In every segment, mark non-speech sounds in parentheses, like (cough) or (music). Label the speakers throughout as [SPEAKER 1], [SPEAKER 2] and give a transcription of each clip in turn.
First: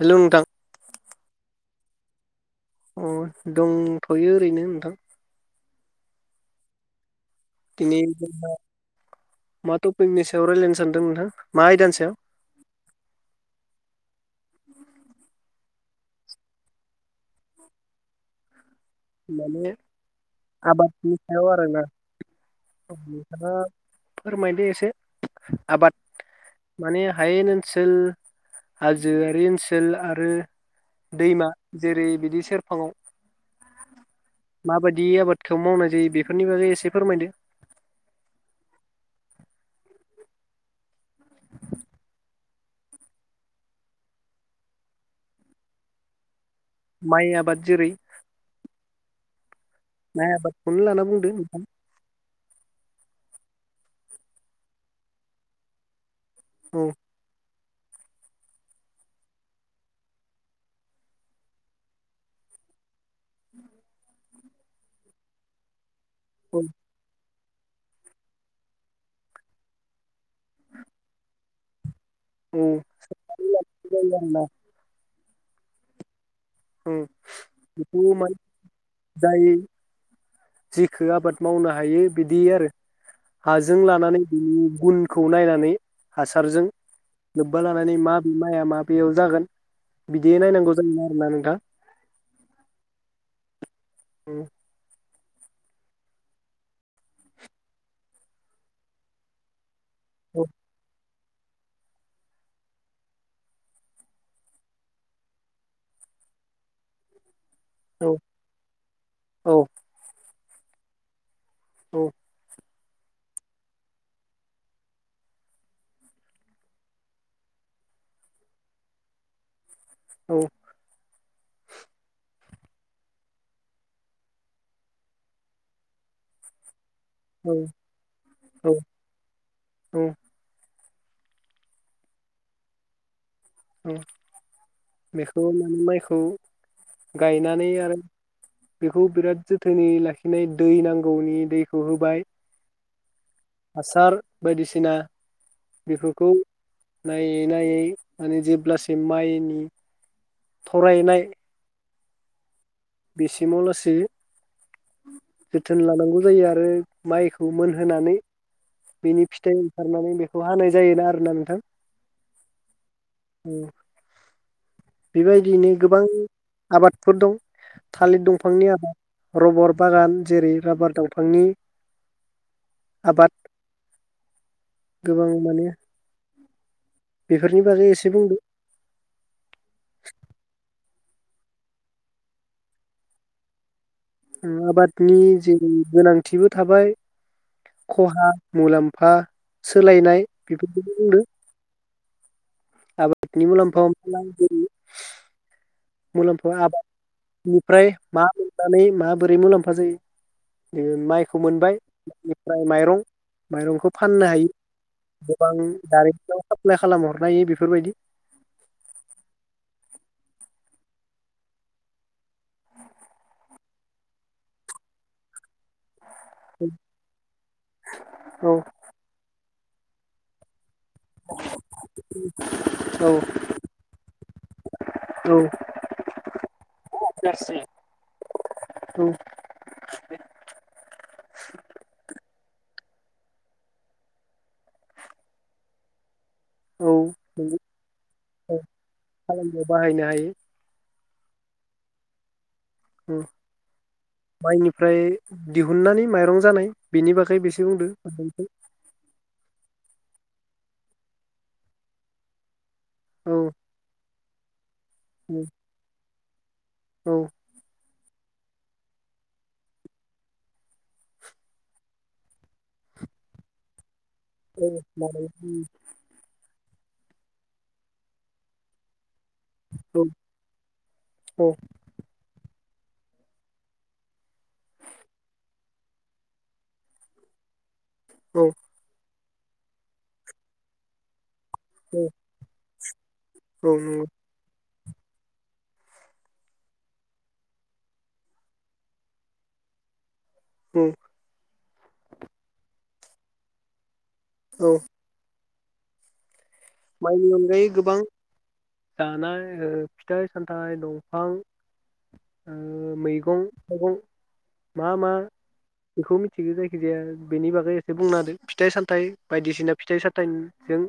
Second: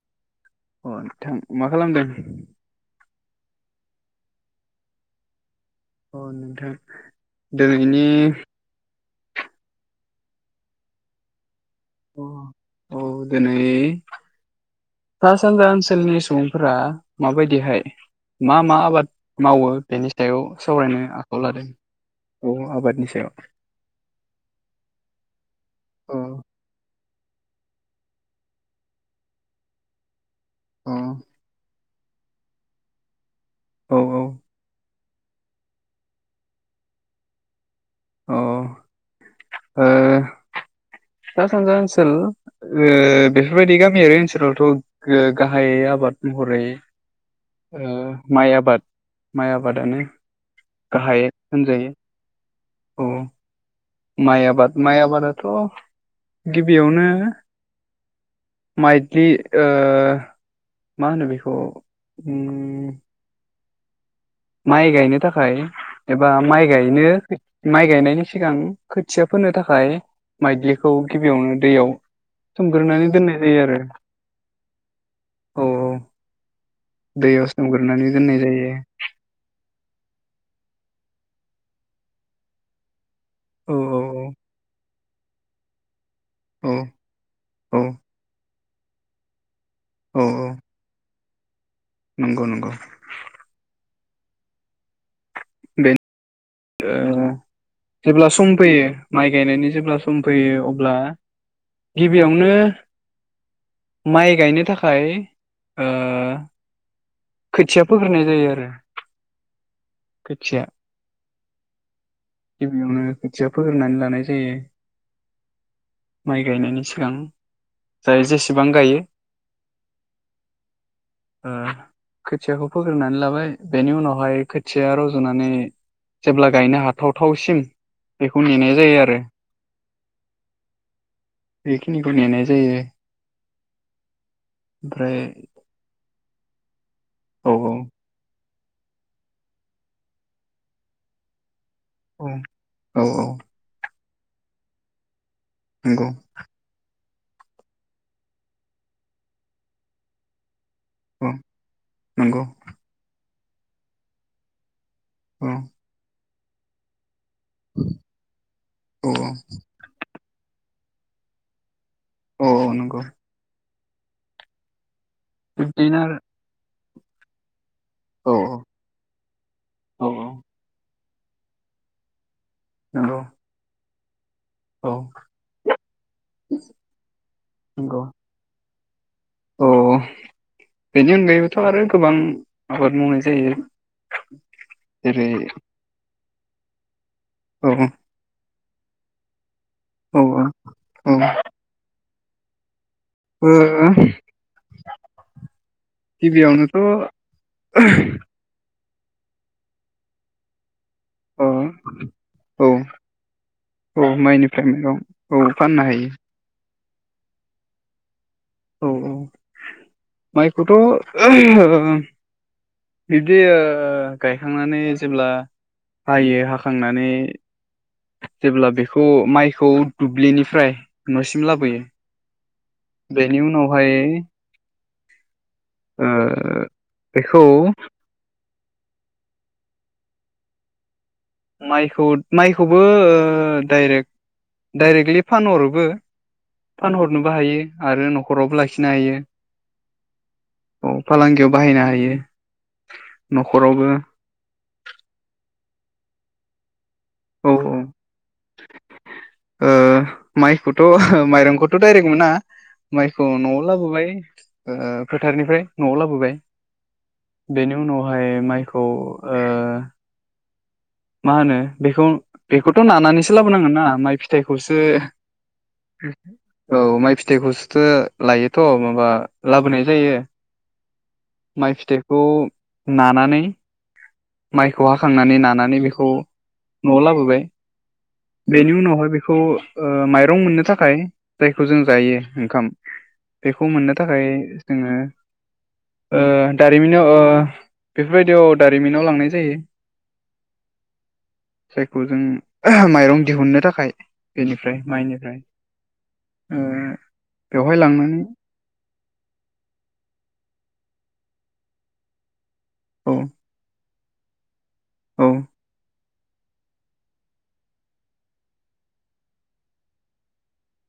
[SPEAKER 1] Hello नोंथां
[SPEAKER 2] अ नोंथां मा खालामदों?
[SPEAKER 1] अ दंथ'यो ओरैनो नोंथां।
[SPEAKER 2] अ नोंथां।
[SPEAKER 1] दिनै
[SPEAKER 2] दोनैनि
[SPEAKER 1] जोंहा मा टपिकनि सायाव रायज्लायनो सानदों नोंथां? मा आयदानि सायाव
[SPEAKER 2] अ औ दोनै सा सान्जा ओनसोलनि सुबुंफोरा माबायदिहाय मा मा आबाद मावो
[SPEAKER 1] माने
[SPEAKER 2] बेनि सायाव सावरायनो
[SPEAKER 1] आबादनि
[SPEAKER 2] आखायाव
[SPEAKER 1] सायाव
[SPEAKER 2] लादों
[SPEAKER 1] आरोना
[SPEAKER 2] औ आबादनि सायाव
[SPEAKER 1] नोंथाङा फोरमायदो एसे आबाद
[SPEAKER 2] अ
[SPEAKER 1] माने हायेन ओनसोल हाजोआरि ओनसोल आरो
[SPEAKER 2] अ
[SPEAKER 1] दैमा जेरै बिदि सेरफाङाव
[SPEAKER 2] औ औ।
[SPEAKER 1] बिदि आबादखौ मावनाय जायो बेफोरनि बागै एसे फोरमायदो।
[SPEAKER 2] अ ओ। सा सानजा ओनसोल ओ बेफोरबायदि गामियारि ओनसोलावथ' गाहायै आबाद हरै
[SPEAKER 1] माइ आबाद जेरै
[SPEAKER 2] माइ ओ आबाद माइ आबादानो
[SPEAKER 1] माइ आबादखौनो लाना
[SPEAKER 2] गाहाय
[SPEAKER 1] बुंदो नोंथां
[SPEAKER 2] होनजायो औ। माइ आबाद माइ आबादाथ'
[SPEAKER 1] औ
[SPEAKER 2] गिबियावनो माइलि ओ मा होनो बेखौ उम माइ गायनो थाखाय एबा
[SPEAKER 1] औ
[SPEAKER 2] माइ गायनो माइ गायनायनि सिगां खोथिया फोनो थाखाय माइदिलिखौ गिबियावनो दैयाव
[SPEAKER 1] औ
[SPEAKER 2] सोमग्रोनानै दोननाय जायो आरो। औ औ दैयाव सोमग्रोनानै
[SPEAKER 1] बेखौ माने
[SPEAKER 2] दोननाय जायो।
[SPEAKER 1] जिखो आबाद मावनो हायो बिदि आरो
[SPEAKER 2] औ
[SPEAKER 1] हाजों
[SPEAKER 2] औ
[SPEAKER 1] लानानै बिनि गुन खौ नायनानै हासारजों लोब्बा
[SPEAKER 2] औ
[SPEAKER 1] लानानै माब बि माया मा बेयाव जागोन
[SPEAKER 2] औ
[SPEAKER 1] बिदियै
[SPEAKER 2] औ
[SPEAKER 1] नायनांगौ जायोना मानि आ
[SPEAKER 2] नंगौ नंगौ
[SPEAKER 1] उम
[SPEAKER 2] बेन जेब्ला सम फैयो माइ गायनायनि जेब्ला सम
[SPEAKER 1] औ
[SPEAKER 2] फैयो अब्ला गिबियावनो माय गायनो थाखाय ओ खोथिया
[SPEAKER 1] औ
[SPEAKER 2] फोग्रोनाय जायो आरो।
[SPEAKER 1] औ
[SPEAKER 2] खोथिया
[SPEAKER 1] औ
[SPEAKER 2] गिबियावनो खोथिया फोग्रोना लानाय जायो माइ गायनायनि सिगां जाय जेसेबां गायो। ओ खोथ खोथियाखौ फोग्रोनानै लाबाय बेनि उनावहाय खोथिया रजनानै जेब्ला गायनो हाथ
[SPEAKER 1] औ
[SPEAKER 2] थावथावसिम बेखौ नेनाय
[SPEAKER 1] औ
[SPEAKER 2] जायोआरो
[SPEAKER 1] औ
[SPEAKER 2] बेखिनिखौ नेनाय जायो
[SPEAKER 1] (unintelligible)
[SPEAKER 2] ओमफ्राय
[SPEAKER 1] बेखौ मानि माइखौ
[SPEAKER 2] औ
[SPEAKER 1] गायनानै आरो बेखौ बिराद जोथोनै लाखिनाय दै नांगौनि दै हुहोबाय।
[SPEAKER 2] औ औ औ
[SPEAKER 1] सार बायदिसिना
[SPEAKER 2] नंगौ
[SPEAKER 1] बेफोरखौ नायै नायै माने जेब्लासिम मायनि थरायनाय
[SPEAKER 2] औ नंगौ।
[SPEAKER 1] बेसिमाव लासे
[SPEAKER 2] औ
[SPEAKER 1] जोथोन लानांगौ जायो आरो माइखौ मोनहोनानै
[SPEAKER 2] औ
[SPEAKER 1] बिनि फिथाइ ओंखारनानै बे खौ हानाय जायोना आरोना नोंथां
[SPEAKER 2] औ औ नंगौ।
[SPEAKER 1] (inaudible) बेबायदियैनो
[SPEAKER 2] बिब्दिनो
[SPEAKER 1] गोबां
[SPEAKER 2] आरो
[SPEAKER 1] आबादफोर दं। थालिर
[SPEAKER 2] औ
[SPEAKER 1] दंफांनि आबाद रबार
[SPEAKER 2] औ
[SPEAKER 1] बागान जेरै राबार दाव फांनि।
[SPEAKER 2] नंगौ
[SPEAKER 1] आबाद
[SPEAKER 2] औ
[SPEAKER 1] गोबां माने।
[SPEAKER 2] (unintelligible)
[SPEAKER 1] बेफोरनि बागै
[SPEAKER 2] नंगौ
[SPEAKER 1] एसे बुंदो
[SPEAKER 2] औ बेनि अनगायैबोथ' आरो गोबां आबाद मावनाय जायो।
[SPEAKER 1] ओ आबादनि जेरै गोनांथि। थिबो थाबाय
[SPEAKER 2] औ
[SPEAKER 1] खहा मुलाम्फा
[SPEAKER 2] औ
[SPEAKER 1] सोलायनाय बेफोरखौ
[SPEAKER 2] औ
[SPEAKER 1] बुंदों। आबादनि
[SPEAKER 2] औ
[SPEAKER 1] मुलाम्फा हमना ला जेरै मुलाम्फा
[SPEAKER 2] गिबियावनोथ'
[SPEAKER 1] आबाद निफ्राय मा मा? नानै माबोरै मुलाम्फा जायो। ओ माइखौ
[SPEAKER 2] अ
[SPEAKER 1] मोनबाय निफ्राय
[SPEAKER 2] औ
[SPEAKER 1] माइरं माइरंखौ
[SPEAKER 2] औ
[SPEAKER 1] फाननो हायो
[SPEAKER 2] माइनिफ्राय माइरं औ
[SPEAKER 1] गोबां
[SPEAKER 2] फाननो हायो
[SPEAKER 1] दारिमियाव फ्लाय खालाम हरनाय बेफोरबादि
[SPEAKER 2] औ औ माइखौथ' ओ बिदि ओ गायखांनानै जेब्ला हायो हाखांनानै
[SPEAKER 1] औ
[SPEAKER 2] जेब्ला बेखौ माइ खौ दुब्लिनिफ्राय नसिम लाबोयो
[SPEAKER 1] औ
[SPEAKER 2] बेनि उनावहाय
[SPEAKER 1] औ
[SPEAKER 2] ओ बेखौ
[SPEAKER 1] औ
[SPEAKER 2] माइखौ माइखौबो ओ दायरेक दायरेक्टलि फानहरोबो।
[SPEAKER 1] औ
[SPEAKER 2] फानहरनोबो हायो
[SPEAKER 1] नंगौ
[SPEAKER 2] आरो नखरावबो
[SPEAKER 1] औ
[SPEAKER 2] लाखिनो हायो।
[SPEAKER 1] फालांगियाव बाहायनो हायो
[SPEAKER 2] औ फालांगियाव बाहायनो हायो
[SPEAKER 1] ओ
[SPEAKER 2] न'खरावबो
[SPEAKER 1] माइनिफ्राय दिव हुननानै माइरं जानाय बेनि बागै
[SPEAKER 2] औ
[SPEAKER 1] बेसे
[SPEAKER 2] औ
[SPEAKER 1] बुंदो
[SPEAKER 2] ओ माइखौथ' माइरंखौथ' दायरेक्ट मोना माइखौ
[SPEAKER 1] औ
[SPEAKER 2] नआव लाबोबाय ओ फोथारनिफ्राय नआव लाबोबाय
[SPEAKER 1] औ
[SPEAKER 2] बेनि उनाव ओमफ्राय माइखौ ओ मा होनो बेखौ बेखौथ नानानैसो लाबोनांगोन ना माइ
[SPEAKER 1] औ
[SPEAKER 2] फिथाइखौसो औ माइ फिथाइखौसो लायोथ माबा लाबोनाय जायो माइ फिथाइखौ नानानै माइखौ हाखांनानै नानानै बे खौ नआव लाबोबाय बेनि उनावहाय बे खौ माइरं मोननो थाखाय जायखौ जों
[SPEAKER 1] औ
[SPEAKER 2] जायो ओंखाम बेखौ मोननो थाखाय जोङो ओ दारिमिनाव ओ बेफोरबायदियाव दारिमिनाव लांनाय जायो।
[SPEAKER 1] उम
[SPEAKER 2] जायखौ जों माइरं दिहुननो थाखाय
[SPEAKER 1] औ
[SPEAKER 2] बेनिफ्राय माइनिफ्राय। ओ
[SPEAKER 1] माइनि अनगायै
[SPEAKER 2] बेवहाय
[SPEAKER 1] गोबां
[SPEAKER 2] लांनानै
[SPEAKER 1] जानाय ओ फिथाइ सामथाइ दं ओं
[SPEAKER 2] औ
[SPEAKER 1] मैगं थाइगं मा मा
[SPEAKER 2] औ
[SPEAKER 1] बेखौ मिथिगौ जायखिजाया बेनि बागै एसे बुंना होदो फिथाइ सामथायाइ बायदिसिना फिथाइ साथायाइजों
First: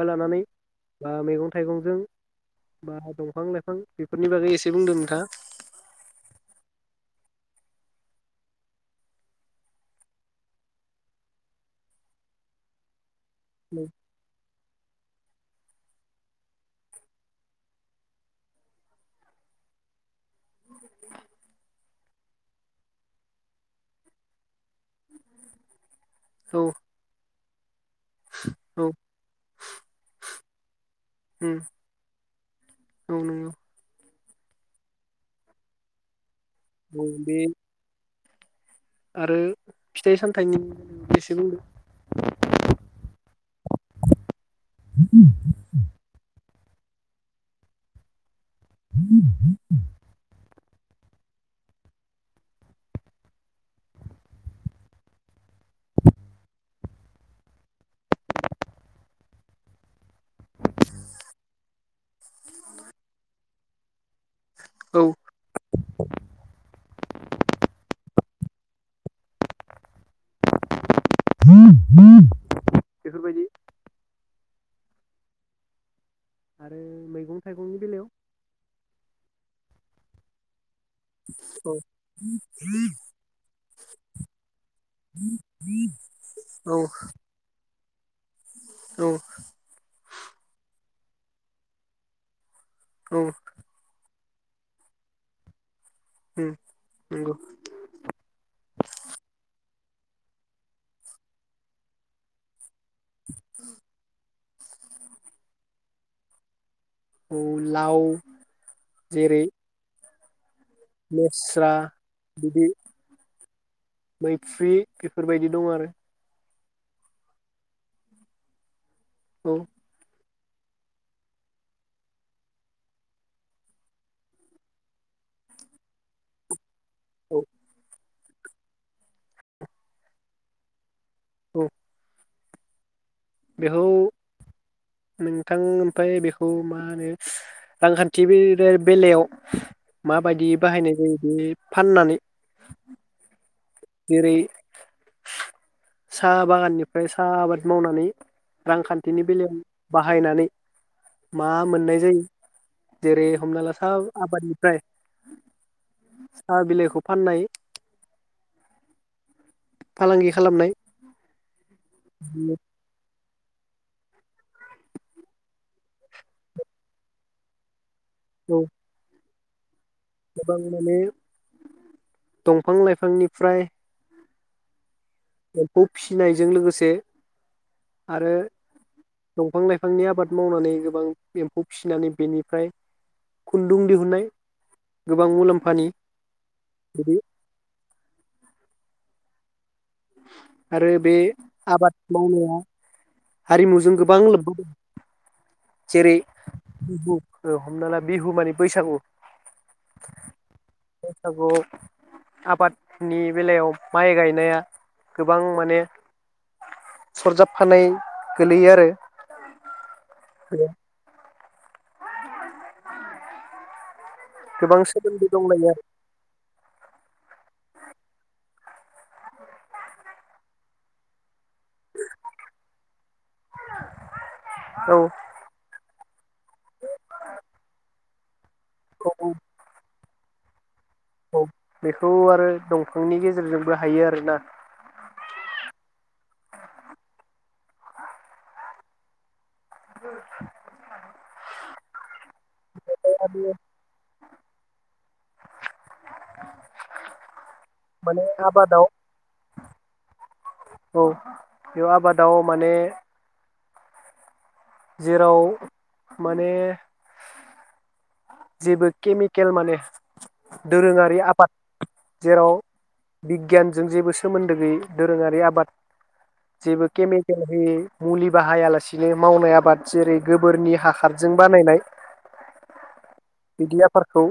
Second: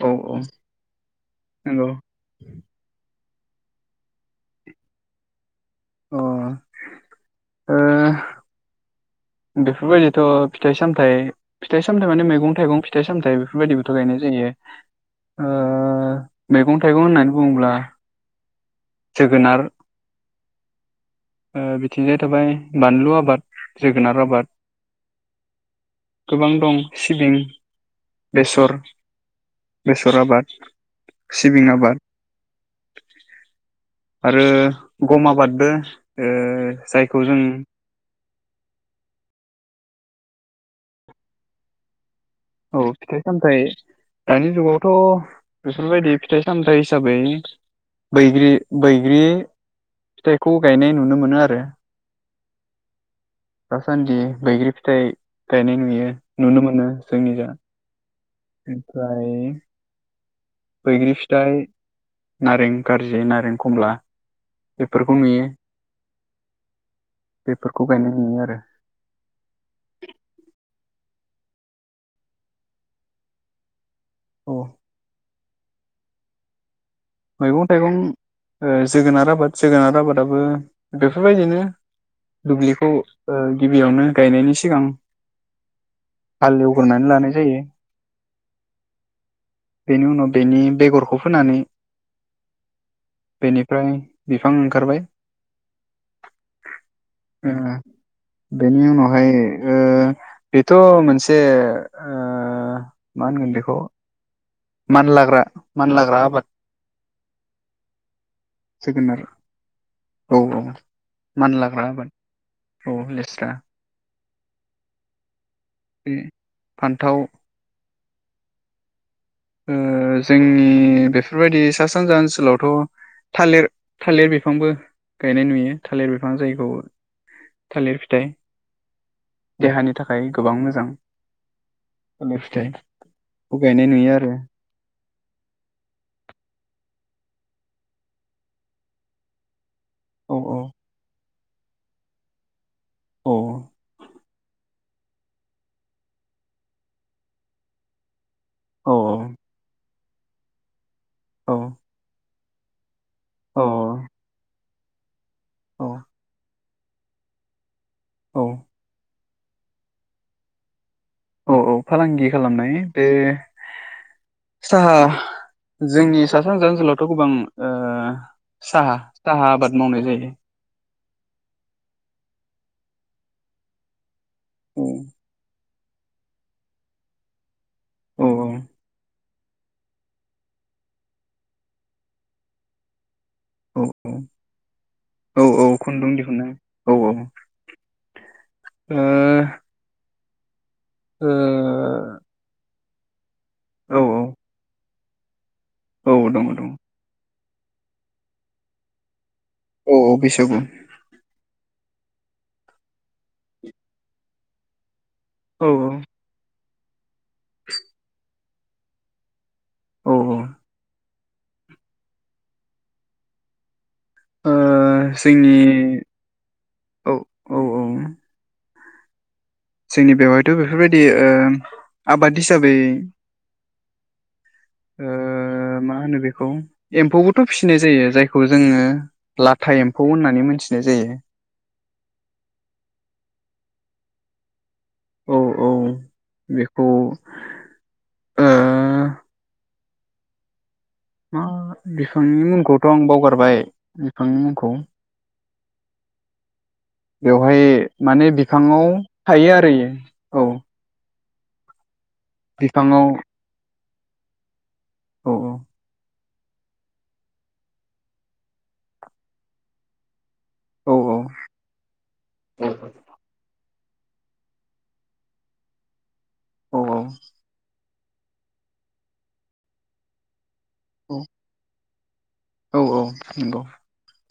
[SPEAKER 1] बा
[SPEAKER 2] औ औ
[SPEAKER 1] लानानै बा मैगं
[SPEAKER 2] नंगौ
[SPEAKER 1] थाइगंजों बा दफां लाइफां बेफोरनि बागै एसे बुंदो नोंथाङा।
[SPEAKER 2] अ ओ बेफोरबायदिथ' फिथाइ सामथाइ फिथाइ सामथाइ माने मैगं थाइगं फिथाइ सामथाइ बेफोरबायदिबोथ गायनाय जायो। ओ मैगं थाइगं होननानै बुङोब्ला जोगोनार ओ बिथिंजाय जाबाय बानलु आबाद जोगोनार आबाद। गोबां
[SPEAKER 1] औ
[SPEAKER 2] दं सिबिं बेसर
[SPEAKER 1] औ
[SPEAKER 2] बेसर आबाद,
[SPEAKER 1] उम
[SPEAKER 2] सिबिं आबाद
[SPEAKER 1] औ नंगौ
[SPEAKER 2] आरो गम आबादबो ओ
[SPEAKER 1] औ
[SPEAKER 2] जायखौ
[SPEAKER 1] बे
[SPEAKER 2] जों
[SPEAKER 1] आरो फिथाइ सामथाइनि (unintelligible)
[SPEAKER 2] औ फिथाइ सामथाइ दानि जुगावथ बेफोरबायदि फिथाइस सामथाइ हिसाबै बैग्रि बैग्रि फिथाइख खौ गायनाय नुनो मोनो आरो दासान्दि बैग्रि फिथाइ गायनाय नुयो, नुनो मोनो। जोंनिजा (unintelligible) बैग्रि फिथाइ नारें कारजि नारें खमला
[SPEAKER 1] औ
[SPEAKER 2] बेफोरखौ नुयो, बेफोरखौ गायनाय। नुयो आरो
[SPEAKER 1] बेफोरबायदि
[SPEAKER 2] औ
[SPEAKER 1] आरो मैगं
[SPEAKER 2] मैगं
[SPEAKER 1] थाइगंनि
[SPEAKER 2] थायगं
[SPEAKER 1] बेलायाव
[SPEAKER 2] ओ जोगोनार आबाद जोगोनार आबादाबो बेफोरबायदिनो
[SPEAKER 1] औ
[SPEAKER 2] दुब्लिखौ ओ गिबियावनो गायनायनि सि सिगां हाल
[SPEAKER 1] औ
[SPEAKER 2] एवग्रोनानै लानाय जायो
[SPEAKER 1] औ
[SPEAKER 2] बेनि उनाव बेनि बेगर (unintelligible)
[SPEAKER 1] औ
[SPEAKER 2] बेनिफ्राय बिफां ओंखारबाय
[SPEAKER 1] उम नंगौ
[SPEAKER 2] ओ बेनि उनावहाय ओह बेथ' मोनसे ओह मा होनगोन बेखौ मानलाग्रा मानलाग्रा आबाद।
[SPEAKER 1] औ लाव
[SPEAKER 2] जोगोनार
[SPEAKER 1] जेरै
[SPEAKER 2] औ औ।
[SPEAKER 1] लेस्रा
[SPEAKER 2] मानलाग्रा आबाद
[SPEAKER 1] बिदि
[SPEAKER 2] औ लेस्रा
[SPEAKER 1] मैफ्रि बेफोरबायदिब दं आरो।
[SPEAKER 2] बे फान्थाव
[SPEAKER 1] औ
[SPEAKER 2] ओ जोंनि बेफोरबायदि सा सानजा ओनसोलावथ' थालिर थालिर बिफांबो गायनाय नुयो थालिर बिफां जायखौ
[SPEAKER 1] औ
[SPEAKER 2] थालिर फिथाइ। देहानि थाखाय गोबां मोजां।
[SPEAKER 1] औ
[SPEAKER 2] नेक्स्ट टाइम अ गायनाय
[SPEAKER 1] बेखौ
[SPEAKER 2] नुयो आरो
[SPEAKER 1] नोंथां ओमफ्राय बेखौ मा होनो रांखान्थि बेलायाव
[SPEAKER 2] औ
[SPEAKER 1] माबायदि बाहायनाय जायो बे फाननानै
[SPEAKER 2] अ
[SPEAKER 1] जेरै साहा बागाननिफ्राय साहा आबाद मावनानै
[SPEAKER 2] औ
[SPEAKER 1] रांखान्थिनि बेलायाव बाहायनानै मा
[SPEAKER 2] औ
[SPEAKER 1] मोननाय जायो जेरै
[SPEAKER 2] औ
[SPEAKER 1] हमना ला साहा आबादनिफ्राय
[SPEAKER 2] औ
[SPEAKER 1] हा बिलाइखौ फाननाय
[SPEAKER 2] औ
[SPEAKER 1] फालांगि खालामनाय।
[SPEAKER 2] औ औ। फालांगि खालामनाय बे साहा जोंनि सा सानजा ओनसोलावथ' गोबां ओ
[SPEAKER 1] औ
[SPEAKER 2] साहा साहा आबाद मावनाय जायो
[SPEAKER 1] गोबां माने दंफां लाइफांनिफ्राय
[SPEAKER 2] (unintelligible)
[SPEAKER 1] एम्फौ फिसिनायजों लोगोसे
[SPEAKER 2] औ
[SPEAKER 1] आरो दंफां लाइफांनि आबाद मावनानै गोबां एम्फौ फिसिनानै बेनिफ्राय
[SPEAKER 2] औ
[SPEAKER 1] खुन्दुं दिहुननाय गोबां
[SPEAKER 2] औ औ औ
[SPEAKER 1] मुलाम्फानि
[SPEAKER 2] खुन्दुं दिहुननाय औ
[SPEAKER 1] बिदि
[SPEAKER 2] औ ओ
[SPEAKER 1] (unintelligible) आरो बे आबाद मावनाया हारिमुजों
[SPEAKER 2] ओ औ
[SPEAKER 1] गोबां लोब्बा दं।
[SPEAKER 2] औ
[SPEAKER 1] जेरै
[SPEAKER 2] औ दङ दङ
[SPEAKER 1] हमना ला बिहु माने बैसागु।
[SPEAKER 2] औ औ
[SPEAKER 1] बैसागु आबादनि बेलायाव माइ गायनाया गोबां
[SPEAKER 2] औ
[SPEAKER 1] माने सरजाबफानाय गोलैयो आरो
[SPEAKER 2] औ
[SPEAKER 1] (unintelligible)
[SPEAKER 2] ओ
[SPEAKER 1] गोबां सोमोन्दो
[SPEAKER 2] जोंनि
[SPEAKER 1] दंनाया
[SPEAKER 2] औ औ औ जोंनि बेवहायथ' बेफोरबायदि ओ आबाद हिसाबै
[SPEAKER 1] आरो
[SPEAKER 2] ओ
[SPEAKER 1] औ
[SPEAKER 2] (unintelligible) एम्फौबोथ फिसिनाय जायो जाय खौ जोङो
[SPEAKER 1] औ औ
[SPEAKER 2] लाथा एम खौ होननानै मोनथि
[SPEAKER 1] औ बेखौ आरो दंफांनि गेजेरजोंबो हायो आरोना।
[SPEAKER 2] औ औ बेखौ ओ
[SPEAKER 1] (unintelligible)
[SPEAKER 2] मा बि नोंनि मुंखौथ' आं बावगारबाय। आंनि मुंखौ? बेवहाय माने बिफांङाव थायो आरो इयो औ।
[SPEAKER 1] बियाव आबाद दाव माने
[SPEAKER 2] बिफाङाव औ
[SPEAKER 1] जेराव माने जेबो केमिकेल माने
[SPEAKER 2] औ
[SPEAKER 1] दोरोङारि
[SPEAKER 2] औ
[SPEAKER 1] आफाद जेराव
[SPEAKER 2] औ
[SPEAKER 1] बिगियान जों जेबो सोमोन्दो गैयि दोरोङारि आबाद जेबो केमिकेल होयै मुलि बाहायालासिनो मावनाय आबाद जेरै गोबोरनि हाखारजों बानायनाय।
[SPEAKER 2] औ औ नंगौ
[SPEAKER 1] खौ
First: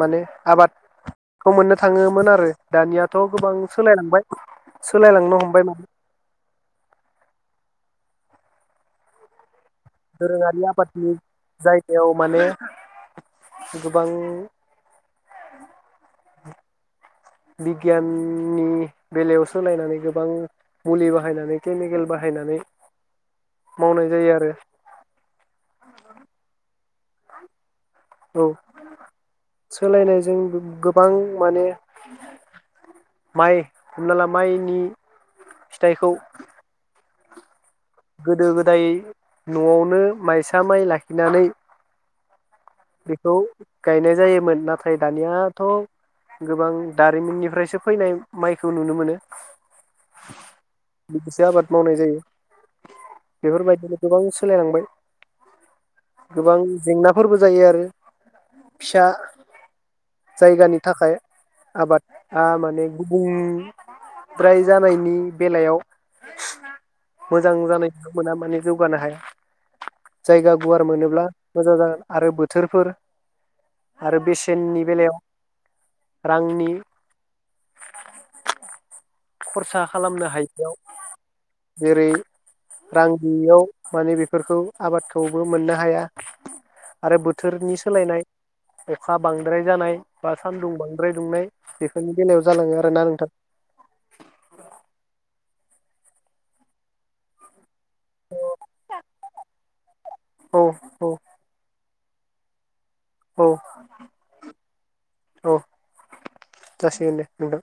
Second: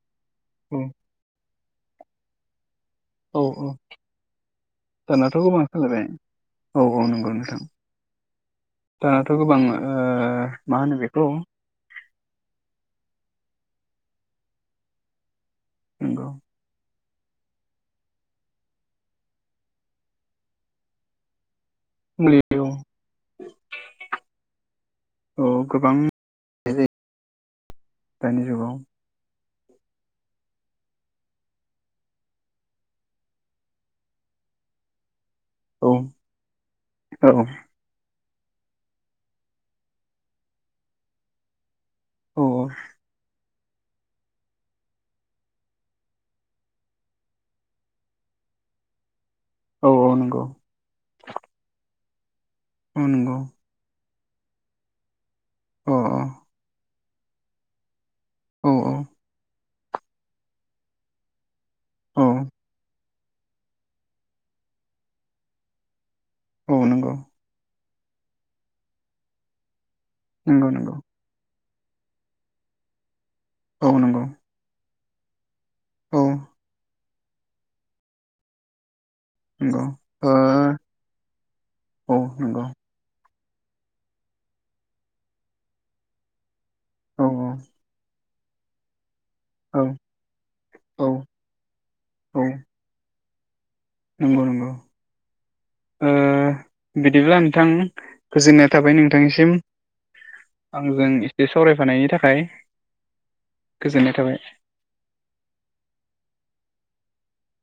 [SPEAKER 1] माने आबाद
[SPEAKER 2] औ
[SPEAKER 1] खौ मोननो थाङोमोन आरो दानियाथ'
[SPEAKER 2] औ
[SPEAKER 1] गोबां
[SPEAKER 2] औ
[SPEAKER 1] सोलायलांबाय
[SPEAKER 2] दानाथ'
[SPEAKER 1] सोलायलांनो हमबाय
[SPEAKER 2] गोबां
[SPEAKER 1] माने
[SPEAKER 2] सोलायबाय दाथ गोबांङा
[SPEAKER 1] दोरोङारि आबादनि जायगायाव माने गोबां
[SPEAKER 2] नोंगौ
[SPEAKER 1] बिगियान नि बेलायाव सोलायनानै गोबां मुलि बाहायनानै केमिकेल
[SPEAKER 2] मुलि
[SPEAKER 1] बाहायनानै
[SPEAKER 2] औ
[SPEAKER 1] मावनाय जायो आरो
[SPEAKER 2] औ गोबां होनाय जायो
[SPEAKER 1] औ
[SPEAKER 2] दानि जुगाव
[SPEAKER 1] सोलायनायजों गोबां माने माइ हमना ला माइनि
[SPEAKER 2] औ
[SPEAKER 1] फिथाइखौ
[SPEAKER 2] औ।
[SPEAKER 1] गोदो गोदाय नआवनो माइसा माइ लाखिनानै
[SPEAKER 2] अ
[SPEAKER 1] बेखौ गायनाय जायोमोन नाथाय दानियाथ गोबां दारिमिननिफ्रायसो फैनाय माइखौ नुनो मोनो।
[SPEAKER 2] औ औ नंगौ
[SPEAKER 1] बिदिसो आबाद मावनाय जायो।
[SPEAKER 2] अ नोंगौ।
[SPEAKER 1] बेफोरबायदिनो गोबां सोलायलांबाय
[SPEAKER 2] अ
[SPEAKER 1] गोबां जेंना जायो आरो
[SPEAKER 2] औ औ।
[SPEAKER 1] जायगानि थाखाय
[SPEAKER 2] औ
[SPEAKER 1] आबादआ माने गुबुंद्राय जानायनि बेलायाव
[SPEAKER 2] औ नंगौ
[SPEAKER 1] मोजां जानाय बिथांमोना माने जौगानो हाया। जायगा
[SPEAKER 2] नंगौ
[SPEAKER 1] गुवार
[SPEAKER 2] नंगौ
[SPEAKER 1] मोनोब्ला मोजां जागोन आरो बोथोरफोर
[SPEAKER 2] औ
[SPEAKER 1] आरो
[SPEAKER 2] नंगौ
[SPEAKER 1] बेसेननि बेलायाव
[SPEAKER 2] औ
[SPEAKER 1] रांनि खरसा
[SPEAKER 2] नंगौ
[SPEAKER 1] खालामनो
[SPEAKER 2] ओ
[SPEAKER 1] हायिआव जेरै
[SPEAKER 2] औ नंगौ
[SPEAKER 1] रां बेयाव माने बेफोरखौ आबादखौबो मोननो हाया। आरो
[SPEAKER 2] औ
[SPEAKER 1] बोथोरनि सोलायनाय अखा बांद्राय
[SPEAKER 2] औ
[SPEAKER 1] जानाय बा सानदुं
[SPEAKER 2] औ
[SPEAKER 1] बांद्राय दुंनाय बेफोरनि बेलायाव जालाङो आरोना नोंथां।
[SPEAKER 2] नंगौ नंगौ ओ बिदिब्ला नोंथां गोजोननाय थाबाय नोंथांनिसिम
[SPEAKER 1] औ
[SPEAKER 2] आंजों
[SPEAKER 1] औ
[SPEAKER 2] एसे सावरायफानायनि थाख खाय
[SPEAKER 1] औ
[SPEAKER 2] गोजोन्नाय थाबाय।
[SPEAKER 1] औ जासिगोन दे नोंथां।